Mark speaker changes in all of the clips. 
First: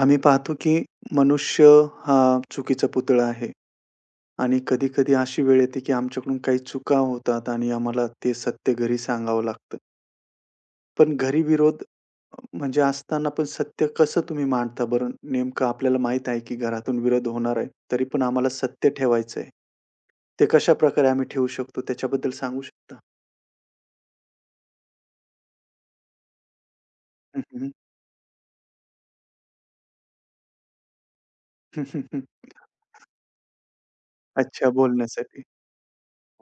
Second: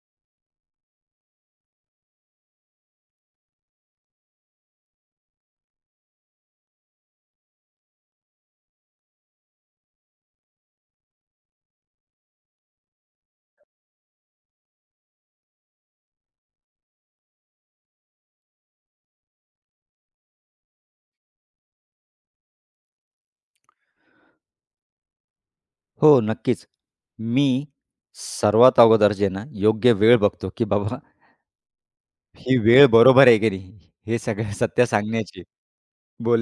Speaker 1: आम्ही पाहतो की मनुष्य हा चुकीचा पुतळा आहे आणि कधी-कधी अशी वेळ येते की आमच्याकडून काही चुका होतात आणि आम्हाला ते सत्य घरी सांगावं लागतं. पण घरी विरोध असताना पण सत्य कसं तुम्ही मांडता बरं? नेमकं आपल्याला माहीत आहे की घरातून विरोध होणार आहे, तरी पण आम्हाला सत्य ठेवायचं आहे. ते कशाप्रकारे आम्ही ठेवू शकतो त्याच्याबद्दल सांगू शकता?
Speaker 2: हो, नक्कीच.
Speaker 1: हं,
Speaker 2: मी
Speaker 1: हं.
Speaker 2: सर्वात अगोदर जे ना, योग्य वेळ बघतो, की बाबा ही वेळ बरोबर आहे की नाही? हे सगळं
Speaker 1: अच्छा,
Speaker 2: सत्य
Speaker 1: बोलण्यासाठी.
Speaker 2: सांगण्याची,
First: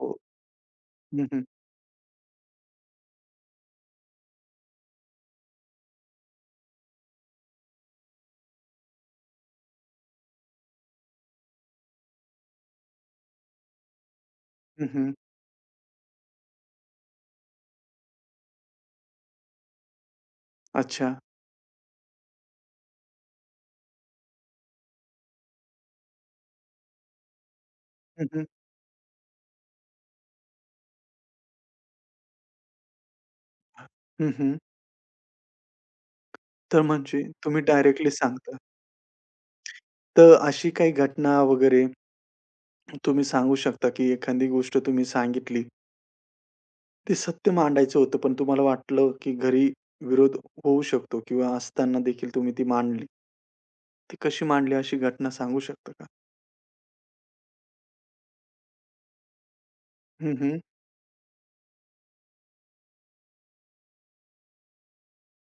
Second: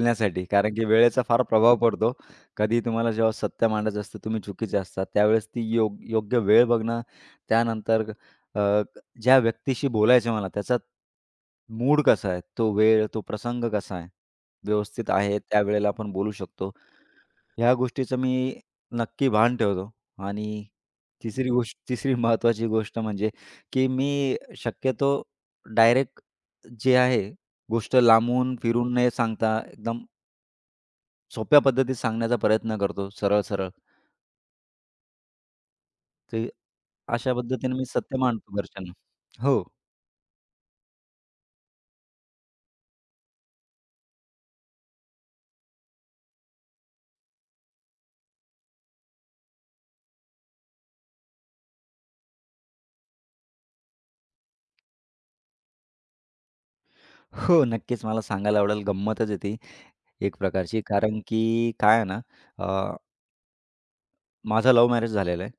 Speaker 1: हो.
Speaker 2: कारण की वेळेचा
Speaker 1: हं,
Speaker 2: फार
Speaker 1: हं.
Speaker 2: प्रभाव पडतो. कधी तुम्हाला जेव्हा सत्य मांडायचं असतं, तुम्ही चुकीचे असतात. त्यावेळेस ती योग्य वेळ बघणं, त्यानंतर अ, ज्या व्यक्तीशी बोलायचं मला, त्याचा मूड कसा आहे? तो वेळ, तो प्रसंग कसा आहे? व्यवस्थित
Speaker 1: हं,
Speaker 2: आहे, त्यावेळेला आपण बोलू शकतो. ह्या गोष्टीचं मी नक्की भान ठेवतो आणि
Speaker 1: अच्छा.
Speaker 2: तिसरी महत्त्वाची गोष्ट म्हणजे, की मी शक्यतो डायरेक्ट जे आहे गोष्ट
Speaker 1: हं, हं.
Speaker 2: लांबून फिरून न सांगता एकदम सोप्या पद्धतीत सांगण्याचा प्रयत्न करतो सरळ-सरळ.
Speaker 1: हं, हं.
Speaker 2: ते
Speaker 1: तर म्हणजे
Speaker 2: अशा
Speaker 1: तुम्ही
Speaker 2: पद्धतीने मी
Speaker 1: डायरेक्टली
Speaker 2: सत्य मांडतो
Speaker 1: सांगता.
Speaker 2: घरच्यांना. हो.
Speaker 1: तर अशी काही घटना वगैरे तुम्ही सांगू शकता, की एखादी गोष्ट तुम्ही सांगितली, ते सत्य मांडायचं होतं, पण तुम्हाला वाटलं, की घरी विरोध होऊ शकतो किंवा असताना देखील तुम्ही ती मांडली. ती कशी मांडली अशी घटना सांगू शकता का?
Speaker 2: हो, नक्कीच मला सांगायला आवडेल. गंमतच आहे
Speaker 1: हं,
Speaker 2: एक
Speaker 1: हं.
Speaker 2: प्रकारची. कारण की काय आहे ना माझं लव्ह मॅरेज झालेलं आहे.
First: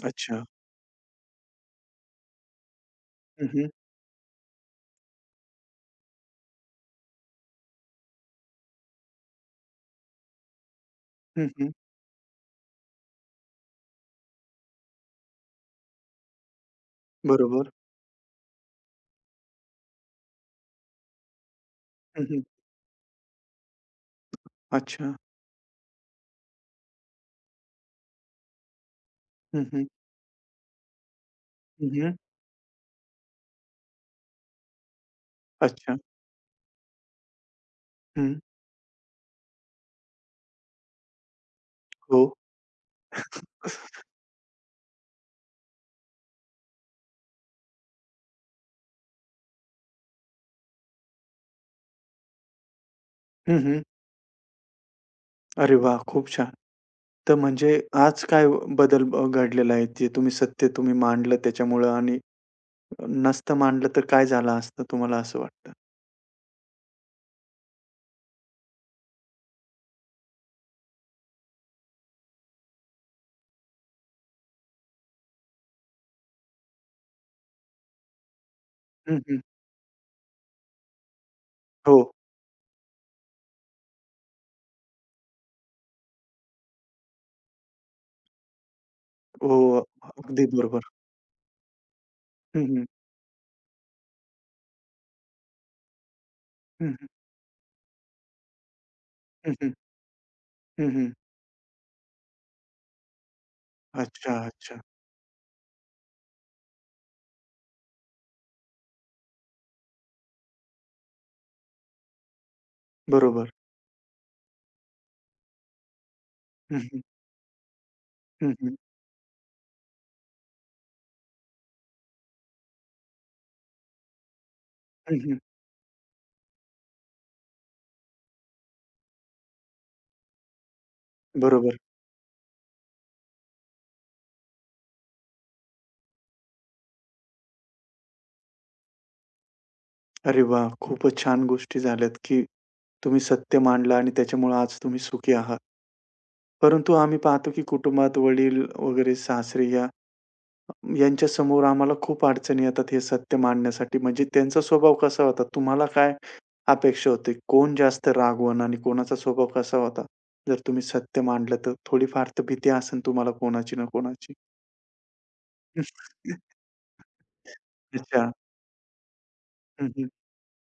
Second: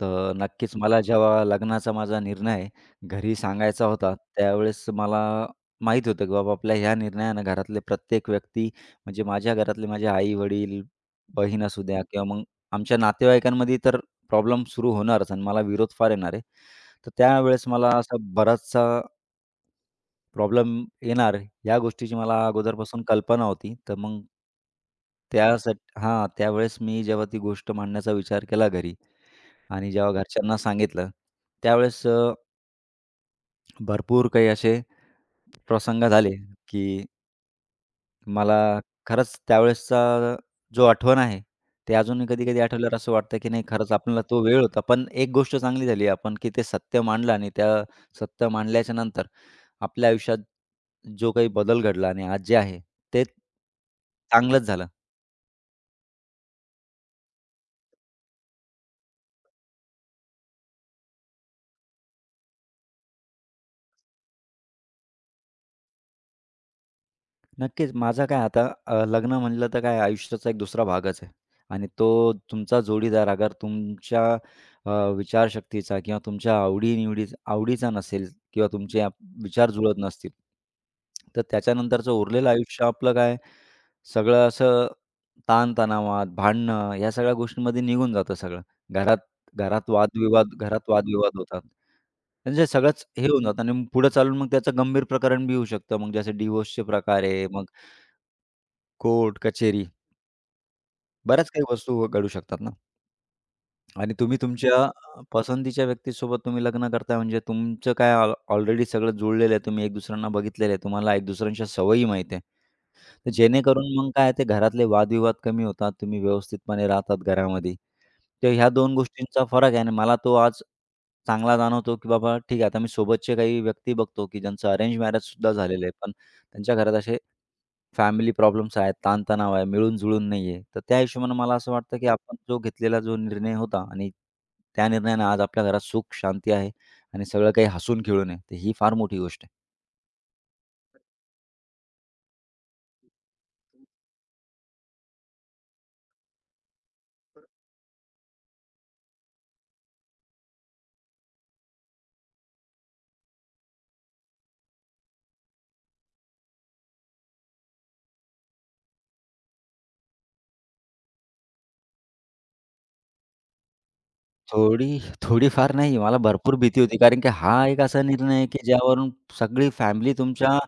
Speaker 2: तर
Speaker 1: अच्छा.
Speaker 2: नक्कीच मला जेव्हा लग्नाचा माझा निर्णय घरी
Speaker 1: हं, हं.
Speaker 2: सांगायचा होता, त्यावेळेस मला माहीत होतं, की बाबा आपल्या ह्या निर्णयानं घरातले प्रत्येक व्यक्ती म्हणजे माझ्या घरातले माझे आई-वडील,
Speaker 1: हं,
Speaker 2: बहीण
Speaker 1: हं.
Speaker 2: असू द्या किंवा मग आमच्या नातेवाईकांमध्ये तर प्रॉब्लेम सुरू होणारच आणि मला विरोध फार येणार आहे. तर त्यावेळेस
Speaker 1: बरोबर.
Speaker 2: मला असा बराचसा प्रॉब्लेम येणार या गोष्टीची
Speaker 1: हं, हं.
Speaker 2: मला अगोदरपासून कल्पना होती. तर मग
Speaker 1: अच्छा.
Speaker 2: त्यासाठी हां, त्यावेळेस मी जेव्हा ती गोष्ट मांडण्याचा विचार केला घरी,
Speaker 1: हं, हं.
Speaker 2: आणि जेव्हा घरच्यांना सांगितलं,
Speaker 1: हं,
Speaker 2: त्यावेळेस
Speaker 1: हं.
Speaker 2: भरपूर काही असे
Speaker 1: अच्छा.
Speaker 2: प्रसंग झाले, की
Speaker 1: हं.
Speaker 2: मला खरंच त्यावेळेसचा जो आठवण आहे, ते
Speaker 1: हो.
Speaker 2: अजूनही कधी-कधी आठवल्यावर असं वाटतं, की नाही खरंच आपल्याला तो वेळ होता. पण एक गोष्ट चांगली झाली आपण, की ते सत्य मांडलं आणि त्या सत्य मांडल्याच्या नंतर आपल्या आयुष्यात जो काही बदल घडला आणि आज जे आहे, ते
Speaker 1: हं, हं.
Speaker 2: चांगलंच झालं.
Speaker 1: अरे वाह! खूप छान. तर म्हणजे आज काय बदल घडलेला आहे, जे तुम्ही सत्य मांडलं त्याच्यामुळं आणि नसतं मांडलं तर काय झालं असतं तुम्हाला असं वाटतं?
Speaker 2: नक्कीच. माझा काय आता लग्न म्हटलं तर काय आयुष्याचा एक दुसरा भागच आहे आणि तो तुमचा जोडीदार अगर तुमच्या अ, विचारशक्तीचा किंवा तुमच्या आवडीचा नसेल किंवा तुमचे
Speaker 1: हं, हं.
Speaker 2: विचार जुळत नसतील, तर
Speaker 1: हो,
Speaker 2: त्याच्यानंतरचं उरलेलं आयुष्य आपलं काय सगळं असं ताण-तणावात, भांडणं या सगळ्या गोष्टींमध्ये निघून जातं सगळं. घरात
Speaker 1: हो.
Speaker 2: घरात
Speaker 1: अगदी
Speaker 2: वादविवाद घरात
Speaker 1: बरोबर.
Speaker 2: वादविवाद होतात.
Speaker 1: हं,
Speaker 2: म्हणजे
Speaker 1: हं.
Speaker 2: सगळंच हे होऊन जातं आणि पुढे चालून मग त्याचं गंभीर प्रकरण बी होऊ शकतं. मग जसे डिव्होर्सचे
Speaker 1: हं, हं.
Speaker 2: प्रकार आहे, मग कोर्ट,
Speaker 1: हं, हं.
Speaker 2: कचेरी
Speaker 1: हं, हं.
Speaker 2: बऱ्याच काही वस्तू घडू शकतात ना. आणि
Speaker 1: अच्छा,
Speaker 2: तुम्ही
Speaker 1: अच्छा.
Speaker 2: तुमच्या पसंतीच्या व्यक्तीसोबत तुम्ही लग्न करताय म्हणजे तुमचं काय ऑलरेडी सगळं जुळलेलं आहे. तुम्ही एक दुसऱ्यांना बघितलेलं आहे. तुम्हाला एक दुसऱ्यांच्या सवयी माहीत आहे. तर
Speaker 1: बरोबर.
Speaker 2: जेणेकरून मग काय ते घरातले वादविवाद कमी होतात. तुम्ही
Speaker 1: हं,
Speaker 2: व्यवस्थितपणे
Speaker 1: हं.
Speaker 2: राहतात घरामध्ये. तर
Speaker 1: हं,
Speaker 2: ह्या
Speaker 1: हं.
Speaker 2: 2 गोष्टींचा फरक आहे आणि मला तो आज चांगला जाणवतो, की बाबा ठीक आहे आता मी सोबतचे काही व्यक्ती बघतो, की ज्यांचं अरेंज
Speaker 1: हं, हं.
Speaker 2: मॅरेजसुद्धा झालेलं आहे. पण त्यांच्या घरात असे फॅमिली प्रॉब्लेम्स आहेत, ताणतणाव आहे, मिळून-जुळून नाही आहे. तर त्या हिशोबानं मला असं
Speaker 1: बरोबर.
Speaker 2: वाटतं, की आपण जो घेतलेला जो निर्णय होता आणि त्या निर्णयानं आज आपल्या घरात सुख, शांती आहे आणि सगळं काही हसून-खेळून आहे. तर ही फार मोठी गोष्ट आहे.
Speaker 1: अरे वाह! खूपच छान गोष्टी झाल्यात, की तुम्ही सत्य मांडलं आणि त्याच्यामुळे आज तुम्ही सुखी आहात. परंतु आम्ही पाहतो, की कुटुंबात वडील वगैरे सासरे यांच्यासमोर आम्हाला खूप अडचणी येतात हे सत्य मांडण्यासाठी. म्हणजे त्यांचा स्वभाव कसा होता? तुम्हाला काय अपेक्षा होती? कोण जास्त रागवण आणि कोणाचा स्वभाव कसा होता? जर तुम्ही सत्य मांडलं तर थोडीफार तर भीती असेल तुम्हाला कोणाची ना कोणाची.
Speaker 2: थोडीफार नाही, मला भरपूर भीती होती. कारण की हा एक असा
Speaker 1: अच्छा.
Speaker 2: निर्णय आहे, की ज्यावरून सगळी
Speaker 1: हं, हं.
Speaker 2: फॅमिली तुमच्या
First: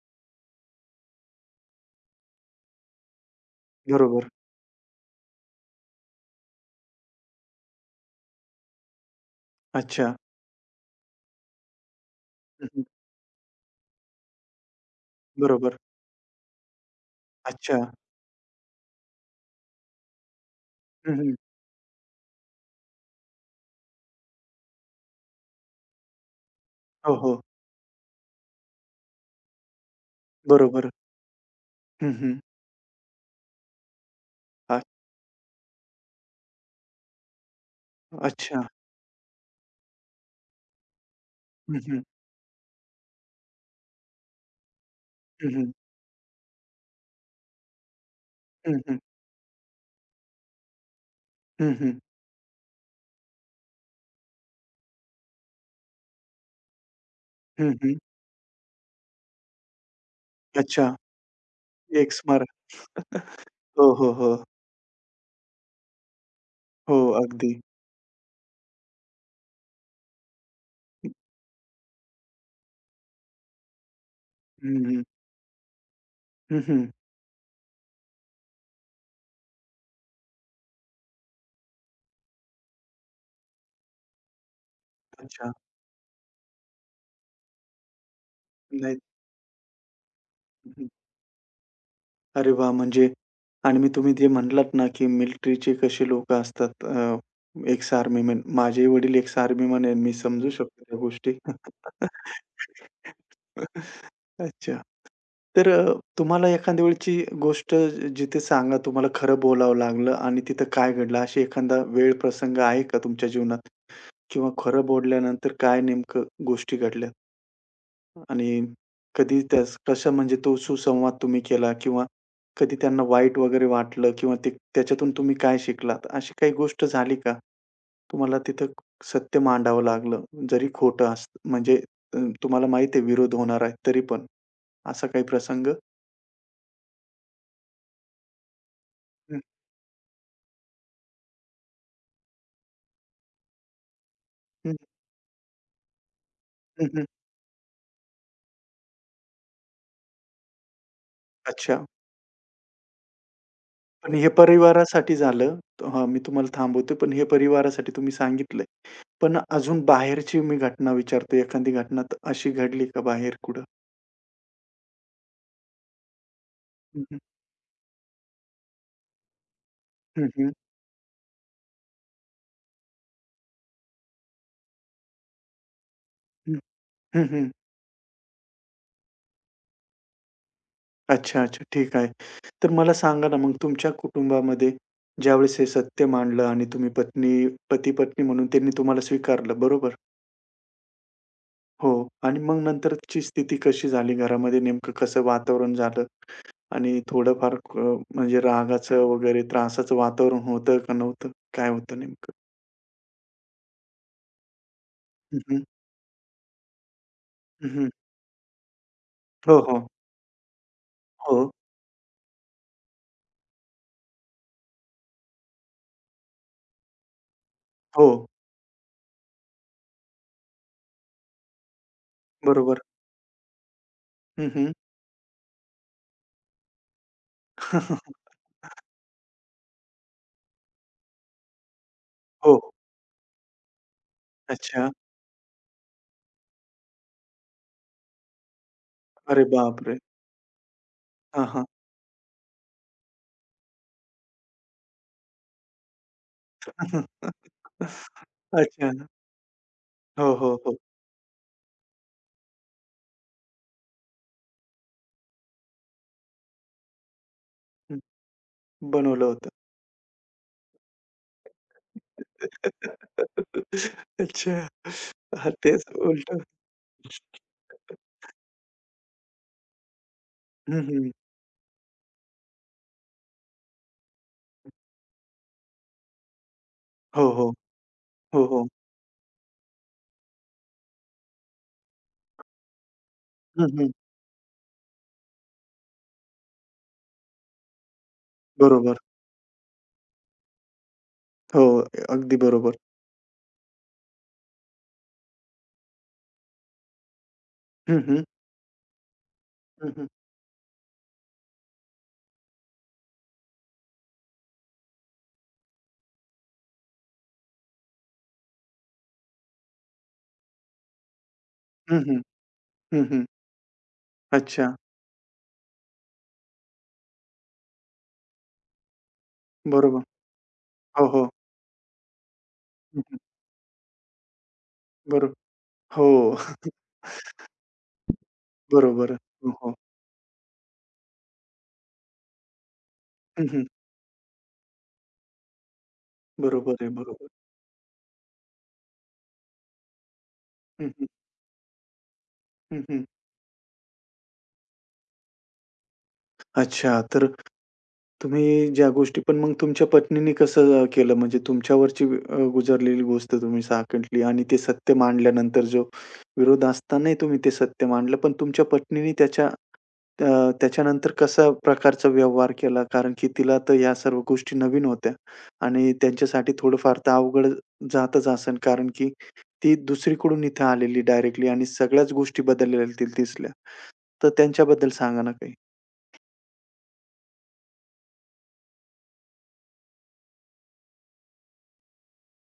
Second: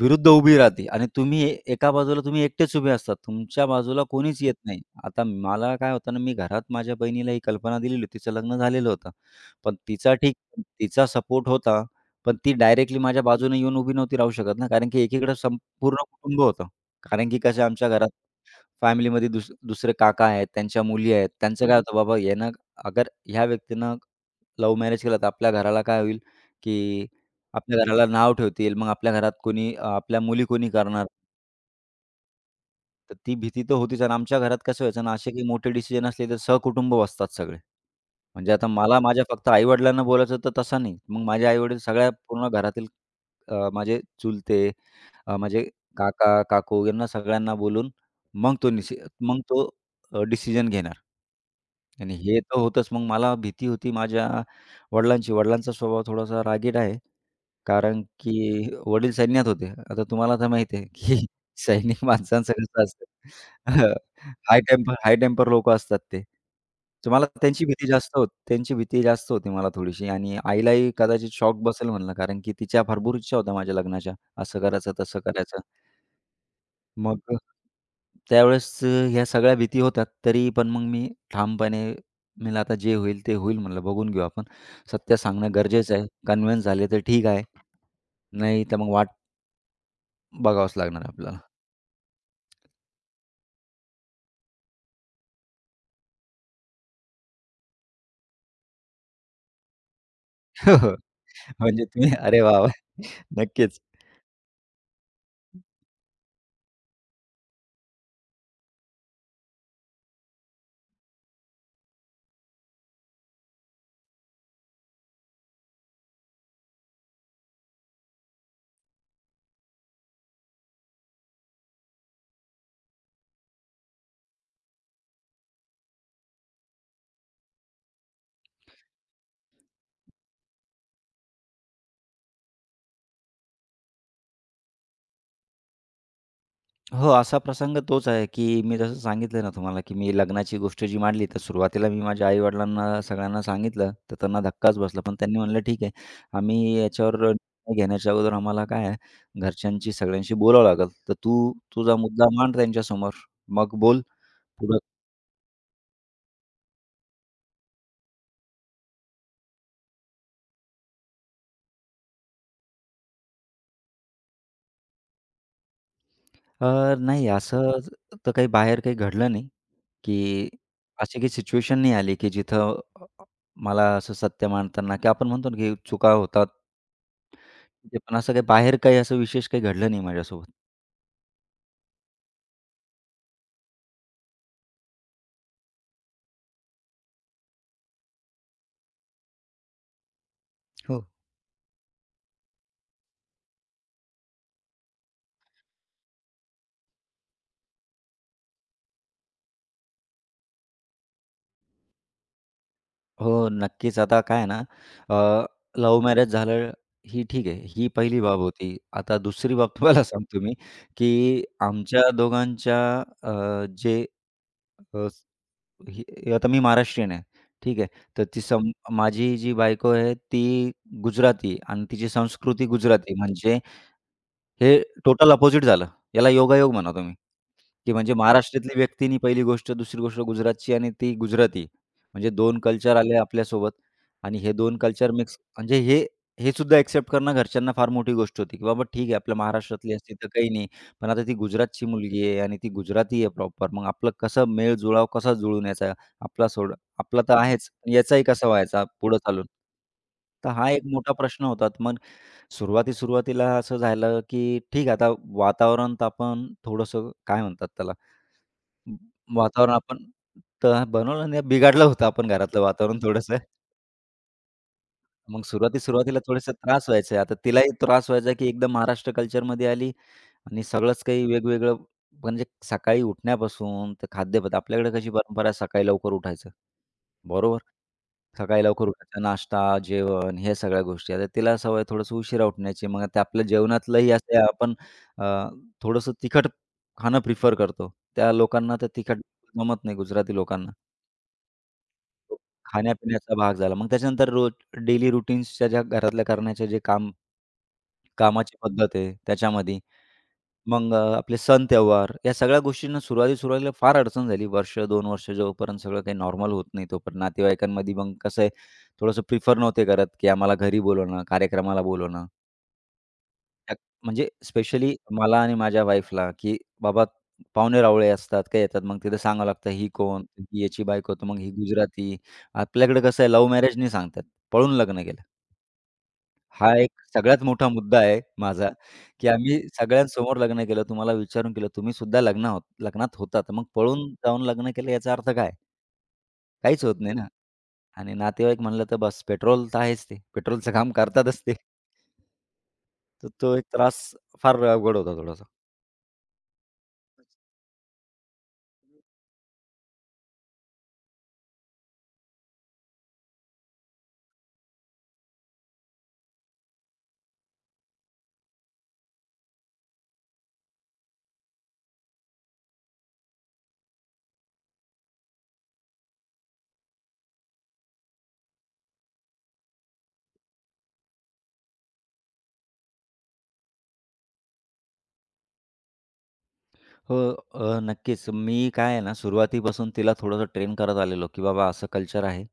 Speaker 2: विरुद्ध उभी राहते आणि तुम्ही एका बाजूला तुम्ही एकटेच उभे असतात. तुमच्या बाजूला
Speaker 1: बरोबर.
Speaker 2: कोणीच येत नाही. आता मला काय होतं ना, मी घरात माझ्या बहिणीला ही कल्पना दिलेली होती. तिचं लग्न झालेलं होतं. पण
Speaker 1: अच्छा.
Speaker 2: तिचा सपोर्ट होता. पण ती
Speaker 1: हं, हं.
Speaker 2: डायरेक्टली माझ्या बाजूने येऊन उभी नव्हती राहू शकत ना, कारण की एकीकडे
Speaker 1: बरोबर.
Speaker 2: संपूर्ण कुटुंब होतं. कारण की कसं
Speaker 1: अच्छा.
Speaker 2: आमच्या घरात फॅमिलीमध्ये दुसरे काका आहेत, त्यांच्या मुली
Speaker 1: हं,
Speaker 2: आहेत.
Speaker 1: हं.
Speaker 2: त्यांचं काय होतं, बाबा यानं अगर ह्या व्यक्तीनं लव्ह मॅरेज केलं, तर आपल्या घराला काय होईल, की
Speaker 1: हो, हो.
Speaker 2: आपल्या घराला नाव ठेवतील. मग आपल्या घरात कोणी आपल्या मुली कोणी
Speaker 1: बरोबर.
Speaker 2: करणार?
Speaker 1: हं, हं.
Speaker 2: तर ती भीती तर होतीच आणि आमच्या घरात
Speaker 1: अ
Speaker 2: कसं व्हायचं ना, असे काही मोठे डिसिजन असले, तर सहकुटुंब बसतात सगळे. म्हणजे
Speaker 1: अच्छा.
Speaker 2: आता मला माझ्या फक्त आई-वडिलांना बोलायचं होतं, तसं नाही. मग माझे
Speaker 1: हं,
Speaker 2: आई-वडील
Speaker 1: हं.
Speaker 2: सगळ्या पूर्ण घरातील माझे चुलते
Speaker 1: हं,
Speaker 2: माझे
Speaker 1: हं.
Speaker 2: काका, काकू यांना सगळ्यांना बोलून मग तो
Speaker 1: हं,
Speaker 2: निसि
Speaker 1: हं.
Speaker 2: मग तो डिसिजन घेणार.
Speaker 1: हं, हं.
Speaker 2: आणि हे तर होतंच. मग मला भीती होती माझ्या वडिलांची. वडिलांचा स्वभाव थोडासा रागीट आहे. कारण की वडील सैन्यात होते. आता तुम्हाला तर माहिती आहे, की
Speaker 1: अच्छा.
Speaker 2: सैनिक
Speaker 1: एक स्मारक.
Speaker 2: माणसांचं कसं असतं
Speaker 1: हो, हो, हो.
Speaker 2: हाय टेम्पर लोकं असतात ते.
Speaker 1: हो,
Speaker 2: तर मला
Speaker 1: अगदी.
Speaker 2: त्यांची भीती जास्त होती मला थोडीशी आणि आईलाही कदाचित शॉक बसेल म्हणलं कारण की तिच्या भरपूर इच्छा होत्या माझ्या लग्नाच्या. असं
Speaker 1: हं,
Speaker 2: करायचं,
Speaker 1: हं.
Speaker 2: तसं करायचं.
Speaker 1: हं, हं.
Speaker 2: मग त्यावेळेस ह्या सगळ्या भीती होत्या. तरी पण मग मी ठामपणे, मी म्हणलं आता जे होईल ते होईल म्हणलं बघून घेऊ आपण. सत्य सांगणं
Speaker 1: अच्छा.
Speaker 2: गरजेचं आहे. कन्व्हिन्स झाले तर ठीक आहे. नाही तर मग
Speaker 1: नाही.
Speaker 2: वाट
Speaker 1: हं,
Speaker 2: बघावंच
Speaker 1: हं.
Speaker 2: लागणार आपल्याला.
Speaker 1: अरे वाह! म्हणजे आणि तुम्ही जे म्हटलात ना, की मिलिटरीचे कसे लोकं असतात, एक्स आर्मीमन. माझे वडील एक्स आर्मीमन आहे. मी समजू
Speaker 2: हो,
Speaker 1: शकतो
Speaker 2: हो.
Speaker 1: त्या गोष्टी.
Speaker 2: म्हणजे तुम्ही अरे वाह, वाह! नक्कीच.
Speaker 1: अच्छा. तर अ, तुम्हाला एखाद्या वेळची गोष्ट जिथे सांगा तुम्हाला खरं बोलावं लागलं आणि तिथं काय घडलं? अशी एखादा वेळ, प्रसंग आहे का तुमच्या जीवनात? किंवा खरं बोलल्यानंतर काय नेमकं गोष्टी घडल्या? आणि कधी त्यास कसं म्हणजे तो सुसंवाद तुम्ही केला किंवा कधी त्यांना वाईट वगैरे वाटलं किंवा ते त्याच्यातून तुम्ही काय शिकलात? अशी काही गोष्ट झाली का? तुम्हाला तिथं सत्य मांडावं लागलं, जरी खोटं असतं म्हणजे तुम्हाला माहित आहे विरोध होणार आहे तरी पण असा काही प्रसंग?
Speaker 2: हो, असा प्रसंग तोच आहे, की मी जसं
Speaker 1: हं.
Speaker 2: सांगितलं ना तुम्हाला, की मी लग्नाची गोष्ट जी मांडली, तर सुरुवातीला मी माझ्या आई-वडिलांना सगळ्यांना सांगितलं, तर त्यांना
Speaker 1: हं,
Speaker 2: धक्काच बसला. पण त्यांनी म्हणलं, "ठीक आहे, आम्ही
Speaker 1: हं, हं.
Speaker 2: याच्यावर निर्णय घेण्याच्या अगोदर आम्हाला काय आहे, घरच्यांची सगळ्यांशी बोलावं लागेल. तर तू
Speaker 1: अच्छा.
Speaker 2: तुझा मुद्दा मांड त्यांच्यासमोर, मग बोल
Speaker 1: पण हे
Speaker 2: पुढं."
Speaker 1: परिवारासाठी झालं. हां, मी तुम्हाला थांबवतोय. पण हे परिवारासाठी तुम्ही सांगितलंय. पण अजून बाहेरची मी घटना विचारतोय. एखादी घटना अशी घडली का बाहेर कुठं? हं, हं.
Speaker 2: नाही असं तर काही बाहेर काही घडलं नाही,
Speaker 1: हं,
Speaker 2: की
Speaker 1: हं.
Speaker 2: अशी काही सिच्युएशन नाही आली, की जिथं मला असं सत्य मांडताना, की आपण म्हणतो ना, की चुका होतात
Speaker 1: हं, हं, हं.
Speaker 2: म्हणजे पण असं काही बाहेर काही असं विशेष काही घडलं नाही माझ्यासोबत.
Speaker 1: अच्छा, अच्छा. ठीक आहे. तर मला सांगा ना, मग तुमच्या कुटुंबामध्ये ज्यावेळेस हे सत्य मांडलं आणि तुम्ही पती-पत्नी म्हणून त्यांनी तुम्हाला स्वीकारलं, बरोबर?
Speaker 2: हो.
Speaker 1: हो. आणि मग नंतरची स्थिती कशी झाली? घरामध्ये नेमकं कसं वातावरण झालं? आणि थोडंफार म्हणजे रागाचं वगैरे त्रासाचं वातावरण होतं का नव्हतं? काय होतं नेमकं?
Speaker 2: हो, नक्कीच. आता काय आहे ना,
Speaker 1: हं, हं.
Speaker 2: लव्ह मॅरेज झालं ही ठीक आहे.
Speaker 1: हं,
Speaker 2: ही
Speaker 1: हं.
Speaker 2: पहिली बाब होती. आता दुसरी
Speaker 1: हो,
Speaker 2: बाब
Speaker 1: हो.
Speaker 2: तुम्हाला सांगतो मी,
Speaker 1: हो,
Speaker 2: की आमच्या दोघांच्या अ, जे अ, स- हि- हे आता मी महाराष्ट्रीयन आहे. ठीक आहे.
Speaker 1: हो.
Speaker 2: तर ती सम माझी जी बायको आहे ती गुजराती आणि तिची संस्कृती
Speaker 1: बरोबर.
Speaker 2: गुजराती म्हणजे
Speaker 1: हं, हं.
Speaker 2: हे टोटल अपोझिट झालं. याला योगायोग म्हणा तुम्ही. की म्हणजे महाराष्ट्रातली व्यक्तीनी पहिली गोष्ट, दुसरी गोष्ट गुजरातची आणि ती गुजराती. म्हणजे
Speaker 1: हो.
Speaker 2: 2 कल्चर आले आपल्यासोबत आणि हे 2
Speaker 1: अच्छा.
Speaker 2: कल्चर मिक्स म्हणजे हे हे सुद्धा एक्सेप्ट करणं घरच्यांना फार मोठी गोष्ट होती, की बाबा ठीक आहे आपल्या
Speaker 1: अरे
Speaker 2: महाराष्ट्रातली
Speaker 1: बापरे!
Speaker 2: असती तर काही नाही. पण आता ती
Speaker 1: हां, हां.
Speaker 2: गुजरातची मुलगी आहे आणि ती गुजराती आहे प्रॉपर. मग आपलं कसं मेळ-जुळाव कसा जुळून यायचा? आपला सोड आपला तर आहेच, याचाही कसा व्हायचा
Speaker 1: अच्छा.
Speaker 2: पुढं चालून?
Speaker 1: हो,
Speaker 2: तर
Speaker 1: हो,
Speaker 2: हा
Speaker 1: हो.
Speaker 2: एक मोठा प्रश्न होता. तर मग सुरुवाती-सुरुवातीला असं झालं, की ठीक आहे आता वातावरण तर आपण थोडंसं काय म्हणतात त्याला?
Speaker 1: हं. बनवलं होतं.
Speaker 2: वातावरण आपण तर बनवलं नाही, बिघडलं होतं आपण घरातलं वातावरण थोडंसं.
Speaker 1: अच्छा.
Speaker 2: मग
Speaker 1: हां,
Speaker 2: सुरुवाती
Speaker 1: तेच
Speaker 2: सुरुवातीला
Speaker 1: उलटं.
Speaker 2: थोडेसे त्रास व्हायचे. आता तिलाही त्रास व्हायचा, की एकदम महाराष्ट्र कल्चरमध्ये आली आणि
Speaker 1: हं,
Speaker 2: सगळंच
Speaker 1: हं.
Speaker 2: काही वेगवेगळं म्हणजे सकाळी उठण्यापासून तर खाद्यपदार्थ आपल्याकडे कशी परंपरा आहे सकाळी लवकर उठायचं,
Speaker 1: हो, हो.
Speaker 2: बरोबर?
Speaker 1: हो,
Speaker 2: सकाळी
Speaker 1: हो.
Speaker 2: लवकर उठायचं, नाश्ता, जेवण ह्या सगळ्या गोष्टी. आता तिला सवय थोडंसं उशिरा उठण्याची. मग आता आपल्या
Speaker 1: हं, हं.
Speaker 2: जेवणातलंही असं आपण अ, थोडंसं तिखट खाणं प्रिफर करतो. त्या लोकांना तर
Speaker 1: बरोबर.
Speaker 2: तिखट जमत नाही गुजराती लोकांना.
Speaker 1: हो, अगदी बरोबर.
Speaker 2: खाण्यापिण्याचा भाग झाला. मग त्याच्यानंतर रोज डेली रूटीन्सच्या ज्या घरातल्या करण्याचे जे काम
Speaker 1: हं, हं.
Speaker 2: कामाची पद्धत आहे त्याच्यामध्ये.
Speaker 1: हं, हं.
Speaker 2: मग आपले सण त्योहार या सगळ्या गोष्टींना सुरुवाती सुरुवातीला फार अडचण झाली. वर्ष, 2 वर्ष जोपर्यंत सगळं काही नॉर्मल होत नाही तोपर्यंत नातेवाईकांमध्ये मग कसं आहे थोडंसं प्रिफर नव्हते करत, की आम्हाला घरी बोलवणं, कार्यक्रमाला
Speaker 1: हं, हं.
Speaker 2: बोलवणं.
Speaker 1: हं, हं.
Speaker 2: त्यात म्हणजे
Speaker 1: अच्छा.
Speaker 2: स्पेशली मला आणि माझ्या वाईफला, की बाबा पाहुणे-रावळे असतात, काही येतात. मग तिथं सांगावं लागतं, ही
Speaker 1: बरोबर.
Speaker 2: कोण? ही याची
Speaker 1: हो,
Speaker 2: बायको, तर
Speaker 1: हो.
Speaker 2: मग ही गुजराती. आपल्याकडे
Speaker 1: हं, हं.
Speaker 2: कसं आहे लव्ह मॅरेज नाही सांगतात, पळून लग्न केलं.
Speaker 1: बरोबर. हो.
Speaker 2: हा एक सगळ्यात मोठा मुद्दा आहे माझा,
Speaker 1: बरोबर.
Speaker 2: की
Speaker 1: हो,
Speaker 2: आम्ही
Speaker 1: हो.
Speaker 2: सगळ्यांसमोर लग्न केलं. तुम्हाला विचारून केलं, तुम्ही सुद्धा लग्न होत लग्नात होता,
Speaker 1: हं,
Speaker 2: तर मग
Speaker 1: हं.
Speaker 2: पळून जाऊन लग्न केलं याचा अर्थ काय?
Speaker 1: बरोबर
Speaker 2: काहीच
Speaker 1: आहे,
Speaker 2: होत नाही ना.
Speaker 1: बरोबर.
Speaker 2: आणि नातेवाईक म्हणलं तर बस पेट्रोल तर आहेच ते. पेट्रोलचं
Speaker 1: हं,
Speaker 2: काम
Speaker 1: हं.
Speaker 2: करतातच ते.
Speaker 1: हं, हं.
Speaker 2: तर तो एक त्रास फार अवघड होता थोडासा.
Speaker 1: अच्छा. तर तुम्ही ज्या गोष्टी पण मग तुमच्या पत्नीने कसं, केलं? म्हणजे तुमच्यावरची गुजारलेली गोष्ट तुम्ही साकटली आणि ते सत्य मांडल्यानंतर जो विरोध असतानाही तुम्ही ते सत्य मांडलं. पण तुमच्या पत्नीने त्याच्यानंतर कसा प्रकारचा व्यवहार केला? कारण की तिला तर या सर्व गोष्टी नवीन होत्या आणि त्यांच्यासाठी थोडंफार तर अवघड जातच असेल. कारण की ती दुसरीकडून इथे आलेली डायरेक्टली आणि सगळ्याच गोष्टी बदललेल्या दिसल्या. तर त्यांच्याबद्दल सांगा ना काही?
Speaker 2: हो, नक्कीच. मी काय आहे ना, सुरुवातीपासून तिला थोडंसं ट्रेन करत आलेलो, की बाबा असं कल्चर आहे.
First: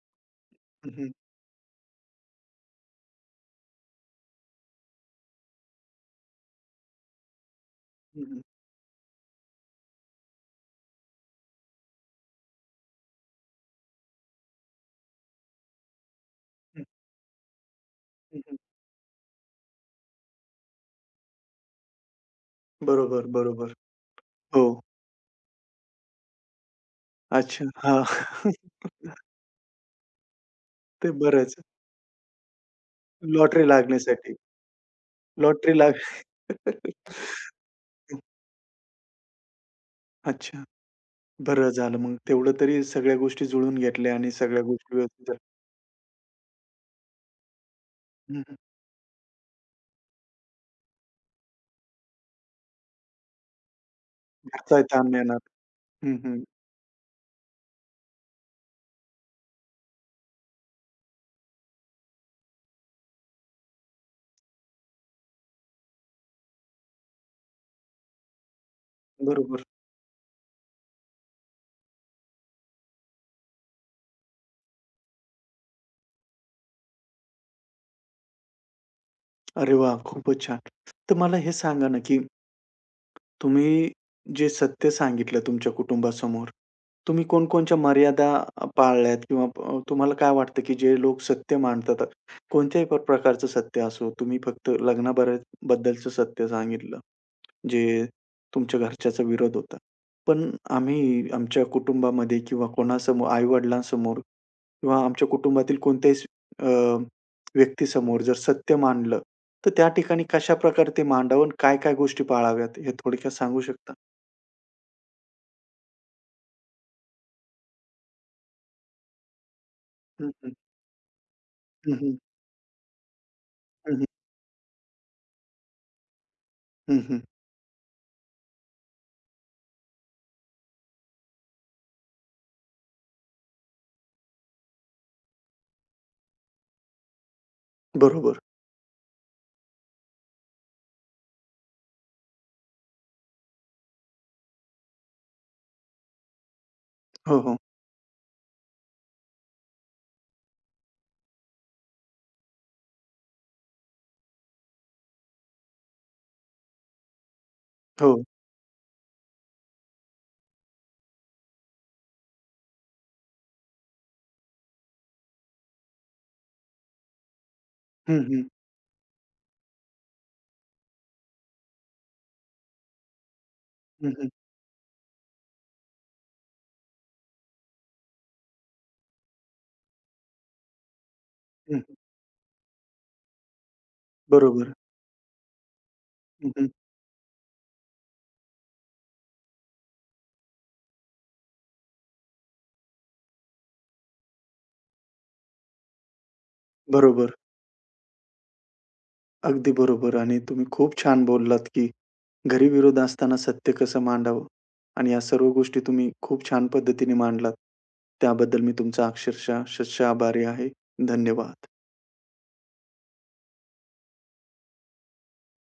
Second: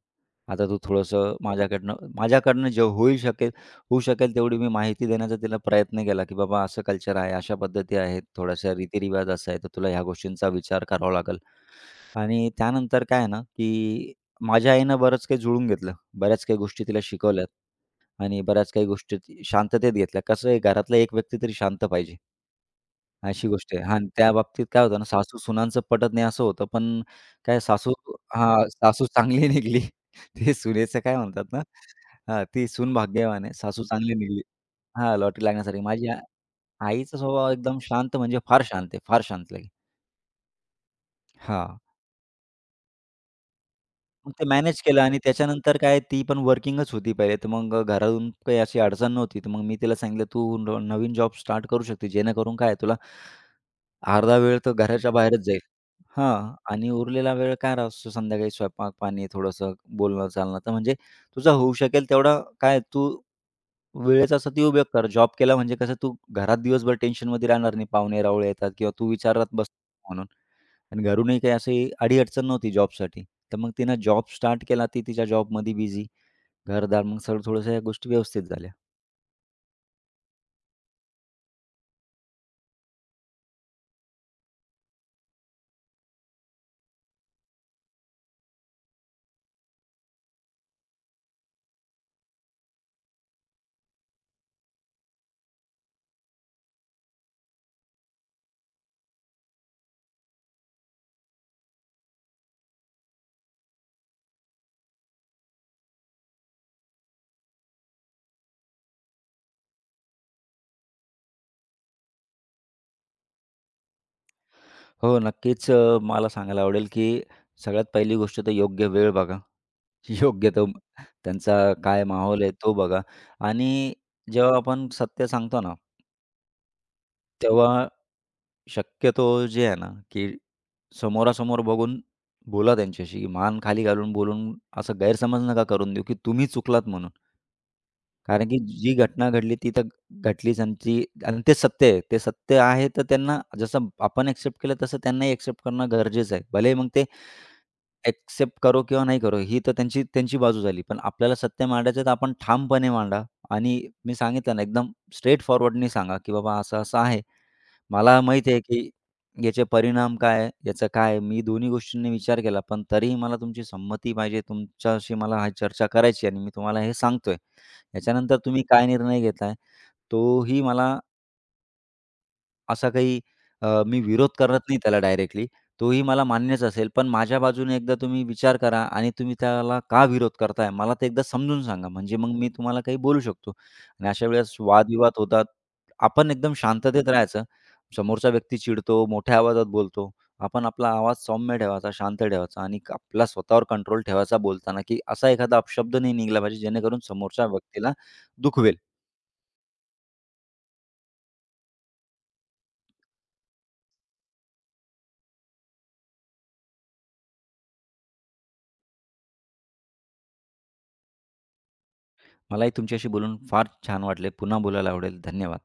Speaker 2: आता तू
Speaker 1: हं.
Speaker 2: थोडंसं माझ्याकडनं माझ्याकडनं जे होईल शकेल होऊ शकेल तेवढी मी माहिती देण्याचा तिला प्रयत्न केला, की बाबा असं कल्चर आहे, अशा पद्धती
Speaker 1: हं,
Speaker 2: आहेत,
Speaker 1: हं.
Speaker 2: थोड्याशा रीतिरिवाज असा आहे, तर तुला ह्या गोष्टींचा विचार करावा लागेल. आणि त्यानंतर काय आहे ना, की माझ्या आईनं बरंच काही जुळून घेतलं. बऱ्याच काही
Speaker 1: हं,
Speaker 2: गोष्टी तिला शिकवल्यात आणि
Speaker 1: हं.
Speaker 2: बऱ्याच काही गोष्टी शांततेत घेतल्या. कसं आहे, घरातला एक व्यक्ती तरी शांत पाहिजे.
Speaker 1: बरोबर,
Speaker 2: अशी
Speaker 1: बरोबर.
Speaker 2: गोष्ट आहे. हां आणि त्या
Speaker 1: हो.
Speaker 2: बाबतीत काय होतं ना, सासू-सुनांचं पटत नाही असं होतं, पण काय
Speaker 1: अच्छा.
Speaker 2: सासू
Speaker 1: हां.
Speaker 2: सासू चांगली निघाली. ते सुनेचं
Speaker 1: ते
Speaker 2: काय म्हणतात
Speaker 1: बरंच.
Speaker 2: ना हां, ती सून भाग्यवान आहे,
Speaker 1: लॉटरी
Speaker 2: सासू चांगली
Speaker 1: लागण्यासाठी.
Speaker 2: निघाली. हां, लॉटरी
Speaker 1: लॉटरी
Speaker 2: लागण्यासारखी.
Speaker 1: लाग
Speaker 2: माझी आ आईचा स्वभाव एकदम शांत म्हणजे फार शांत आहे, फार शांत लगे.
Speaker 1: अच्छा. बरं
Speaker 2: हां,
Speaker 1: झालं मग तेवढं तरी सगळ्या गोष्टी जुळून घेतल्या आणि
Speaker 2: मग ते
Speaker 1: सगळ्या
Speaker 2: मॅनेज
Speaker 1: गोष्टी
Speaker 2: केलं आणि
Speaker 1: व्यवस्थित झाल्या.
Speaker 2: त्याच्यानंतर काय ती पण वर्किंगच होती पहिले, तर मग घरातून
Speaker 1: हं, हं.
Speaker 2: काही अशी अडचण नव्हती. तर मग मी तिला सांगितलं, "तू नवीन जॉब स्टार्ट करू शकते, जेणेकरून काय तुला अर्धा वेळ तर
Speaker 1: घरचाही ताण
Speaker 2: घराच्या
Speaker 1: नाही येणार.
Speaker 2: बाहेरच जाईल.
Speaker 1: हं, हं.
Speaker 2: हां. आणि उरलेला वेळ काय असतो संध्याकाळी स्वयंपाक-पाणी, थोडंसं बोलणं-चालणं. तर म्हणजे तुझा होऊ शकेल तेवढा काय तू वेळेचा सदुपयोग कर. जॉब केला म्हणजे कसं तू घरात दिवसभर टेन्शनमध्ये राहणार नाही. पाहुणे-रावळे येतात किंवा तू विचारात
Speaker 1: बरोबर.
Speaker 2: बसतो म्हणून. आणि घरूनही काही अशी अडी नव्हती जॉबसाठी. तर मग तिनं जॉब स्टार्ट केला. ती तिच्या जॉबमध्ये बिझी. घरदार मग सगळं थोड्याशा या गोष्टी व्यवस्थित झाल्या.
Speaker 1: अरे वाह! खूपच छान. तर मला हे सांगा ना, की तुम्ही जे सत्य सांगितलं तुमच्या कुटुंबासमोर, तुम्ही कोणकोणच्या मर्यादा पाळल्यात किंवा, तुम्हाला काय वाटतं, की जे लोक सत्य मानतात, कोणत्याही प्रकारचं सत्य असो, तुम्ही फक्त बद्दलचं सत्य सांगितलं. जे तुमच्या घरच्याचा विरोध होता. पण आम्ही आमच्या कुटुंबामध्ये किंवा कोणासमोर आई-वडिलांसमोर किंवा आमच्या कुटुंबातील कोणत्याही अ, व्यक्तीसमोर जर सत्य मांडलं, तर त्या ठिकाणी कशाप्रकारे ते मांडावं आणि काय-काय गोष्टी पाळाव्यात हे थोडक्यात सांगू शकता?
Speaker 2: हो, नक्कीच मला सांगायला आवडेल, की सगळ्यात पहिली गोष्ट तर योग्य वेळ बघा.
Speaker 1: हं,
Speaker 2: योग्य
Speaker 1: हं.
Speaker 2: तो त्यांचा
Speaker 1: हं,
Speaker 2: काय
Speaker 1: हं.
Speaker 2: माहोल आहे तो बघा आणि
Speaker 1: हं, हं.
Speaker 2: जेव्हा आपण सत्य सांगतो ना,
Speaker 1: हं, हं.
Speaker 2: तेव्हा शक्यतो जे आहे ना, की समोरासमोर बघून बोला त्यांच्याशी, की मान खाली घालून बोलून असं गैरसमज नका करून देऊ, की तुम्ही चुकलात म्हणून.
Speaker 1: बरोबर.
Speaker 2: कारण की जी घटना घडली ती तर घडलीच आणि ती आणि ते सत्य आहे. ते सत्य आहे तर त्यांना जसं आपण एक्सेप्ट केलं तसं त्यांनाही एक्सेप्ट करणं गरजेचं आहे. भलेही मग ते
Speaker 1: हो, हो.
Speaker 2: एक्सेप्ट करो किंवा नाही करो, ही तर त्यांची त्यांची बाजू झाली. पण आपल्याला सत्य मांडायचं आहे, तर आपण ठामपणे मांडा आणि मी सांगितलं ना, एकदम स्ट्रेट फॉरवर्डनी सांगा, की "बाबा असं-असं आहे. मला
Speaker 1: हो.
Speaker 2: माहिती आहे, की याचे परिणाम काय आहे, याचं काय आहे. मी दोन्ही गोष्टींनी विचार केला, पण तरीही मला तुमची संमती पाहिजे. तुमच्याशी मला ही चर्चा करायची आणि मी तुम्हाला हे सांगतोय.
Speaker 1: हं,
Speaker 2: याच्यानंतर
Speaker 1: हं.
Speaker 2: तुम्ही काय निर्णय घेताय, तोही मला असा काही अ, मी
Speaker 1: हं, हं.
Speaker 2: विरोध करत नाही त्याला डायरेक्टली. तोही मला मान्यच असेल, पण माझ्या बाजूने एकदा तुम्ही विचार करा आणि तुम्ही त्याला का विरोध करताय? मला ते एकदा समजून
Speaker 1: हं.
Speaker 2: सांगा, म्हणजे मग मी तुम्हाला काही बोलू शकतो. आणि अशा वेळेस
Speaker 1: बरोबर.
Speaker 2: वादविवाद होतात. आपण
Speaker 1: हं,
Speaker 2: एकदम
Speaker 1: हं.
Speaker 2: शांततेत राहायचं. समोरचा व्यक्ती चिडतो, मोठ्या आवाजात बोलतो. आपण आपला आवाज सौम्य ठेवायचा, शांत ठेवायचा आणि आपला स्वतःवर कंट्रोल ठेवायचा बोलताना, की असा एखादा अपशब्द नाही निघाला पाहिजे, जेणेकरून
Speaker 1: बरोबर.
Speaker 2: समोरच्या व्यक्तीला दुखवेल.
Speaker 1: अगदी बरोबर आणि तुम्ही खूप छान बोललात की घरी विरोध असताना सत्य कसं मांडावं? आणि या सर्व गोष्टी तुम्ही खूप छान पद्धतीने मांडलात. त्याबद्दल मी तुमचा अक्षरशः शतशः आभारी आहे. धन्यवाद.
Speaker 2: मलाही तुमच्याशी बोलून फार छान वाटले. पुन्हा बोलायला आवडेल. धन्यवाद.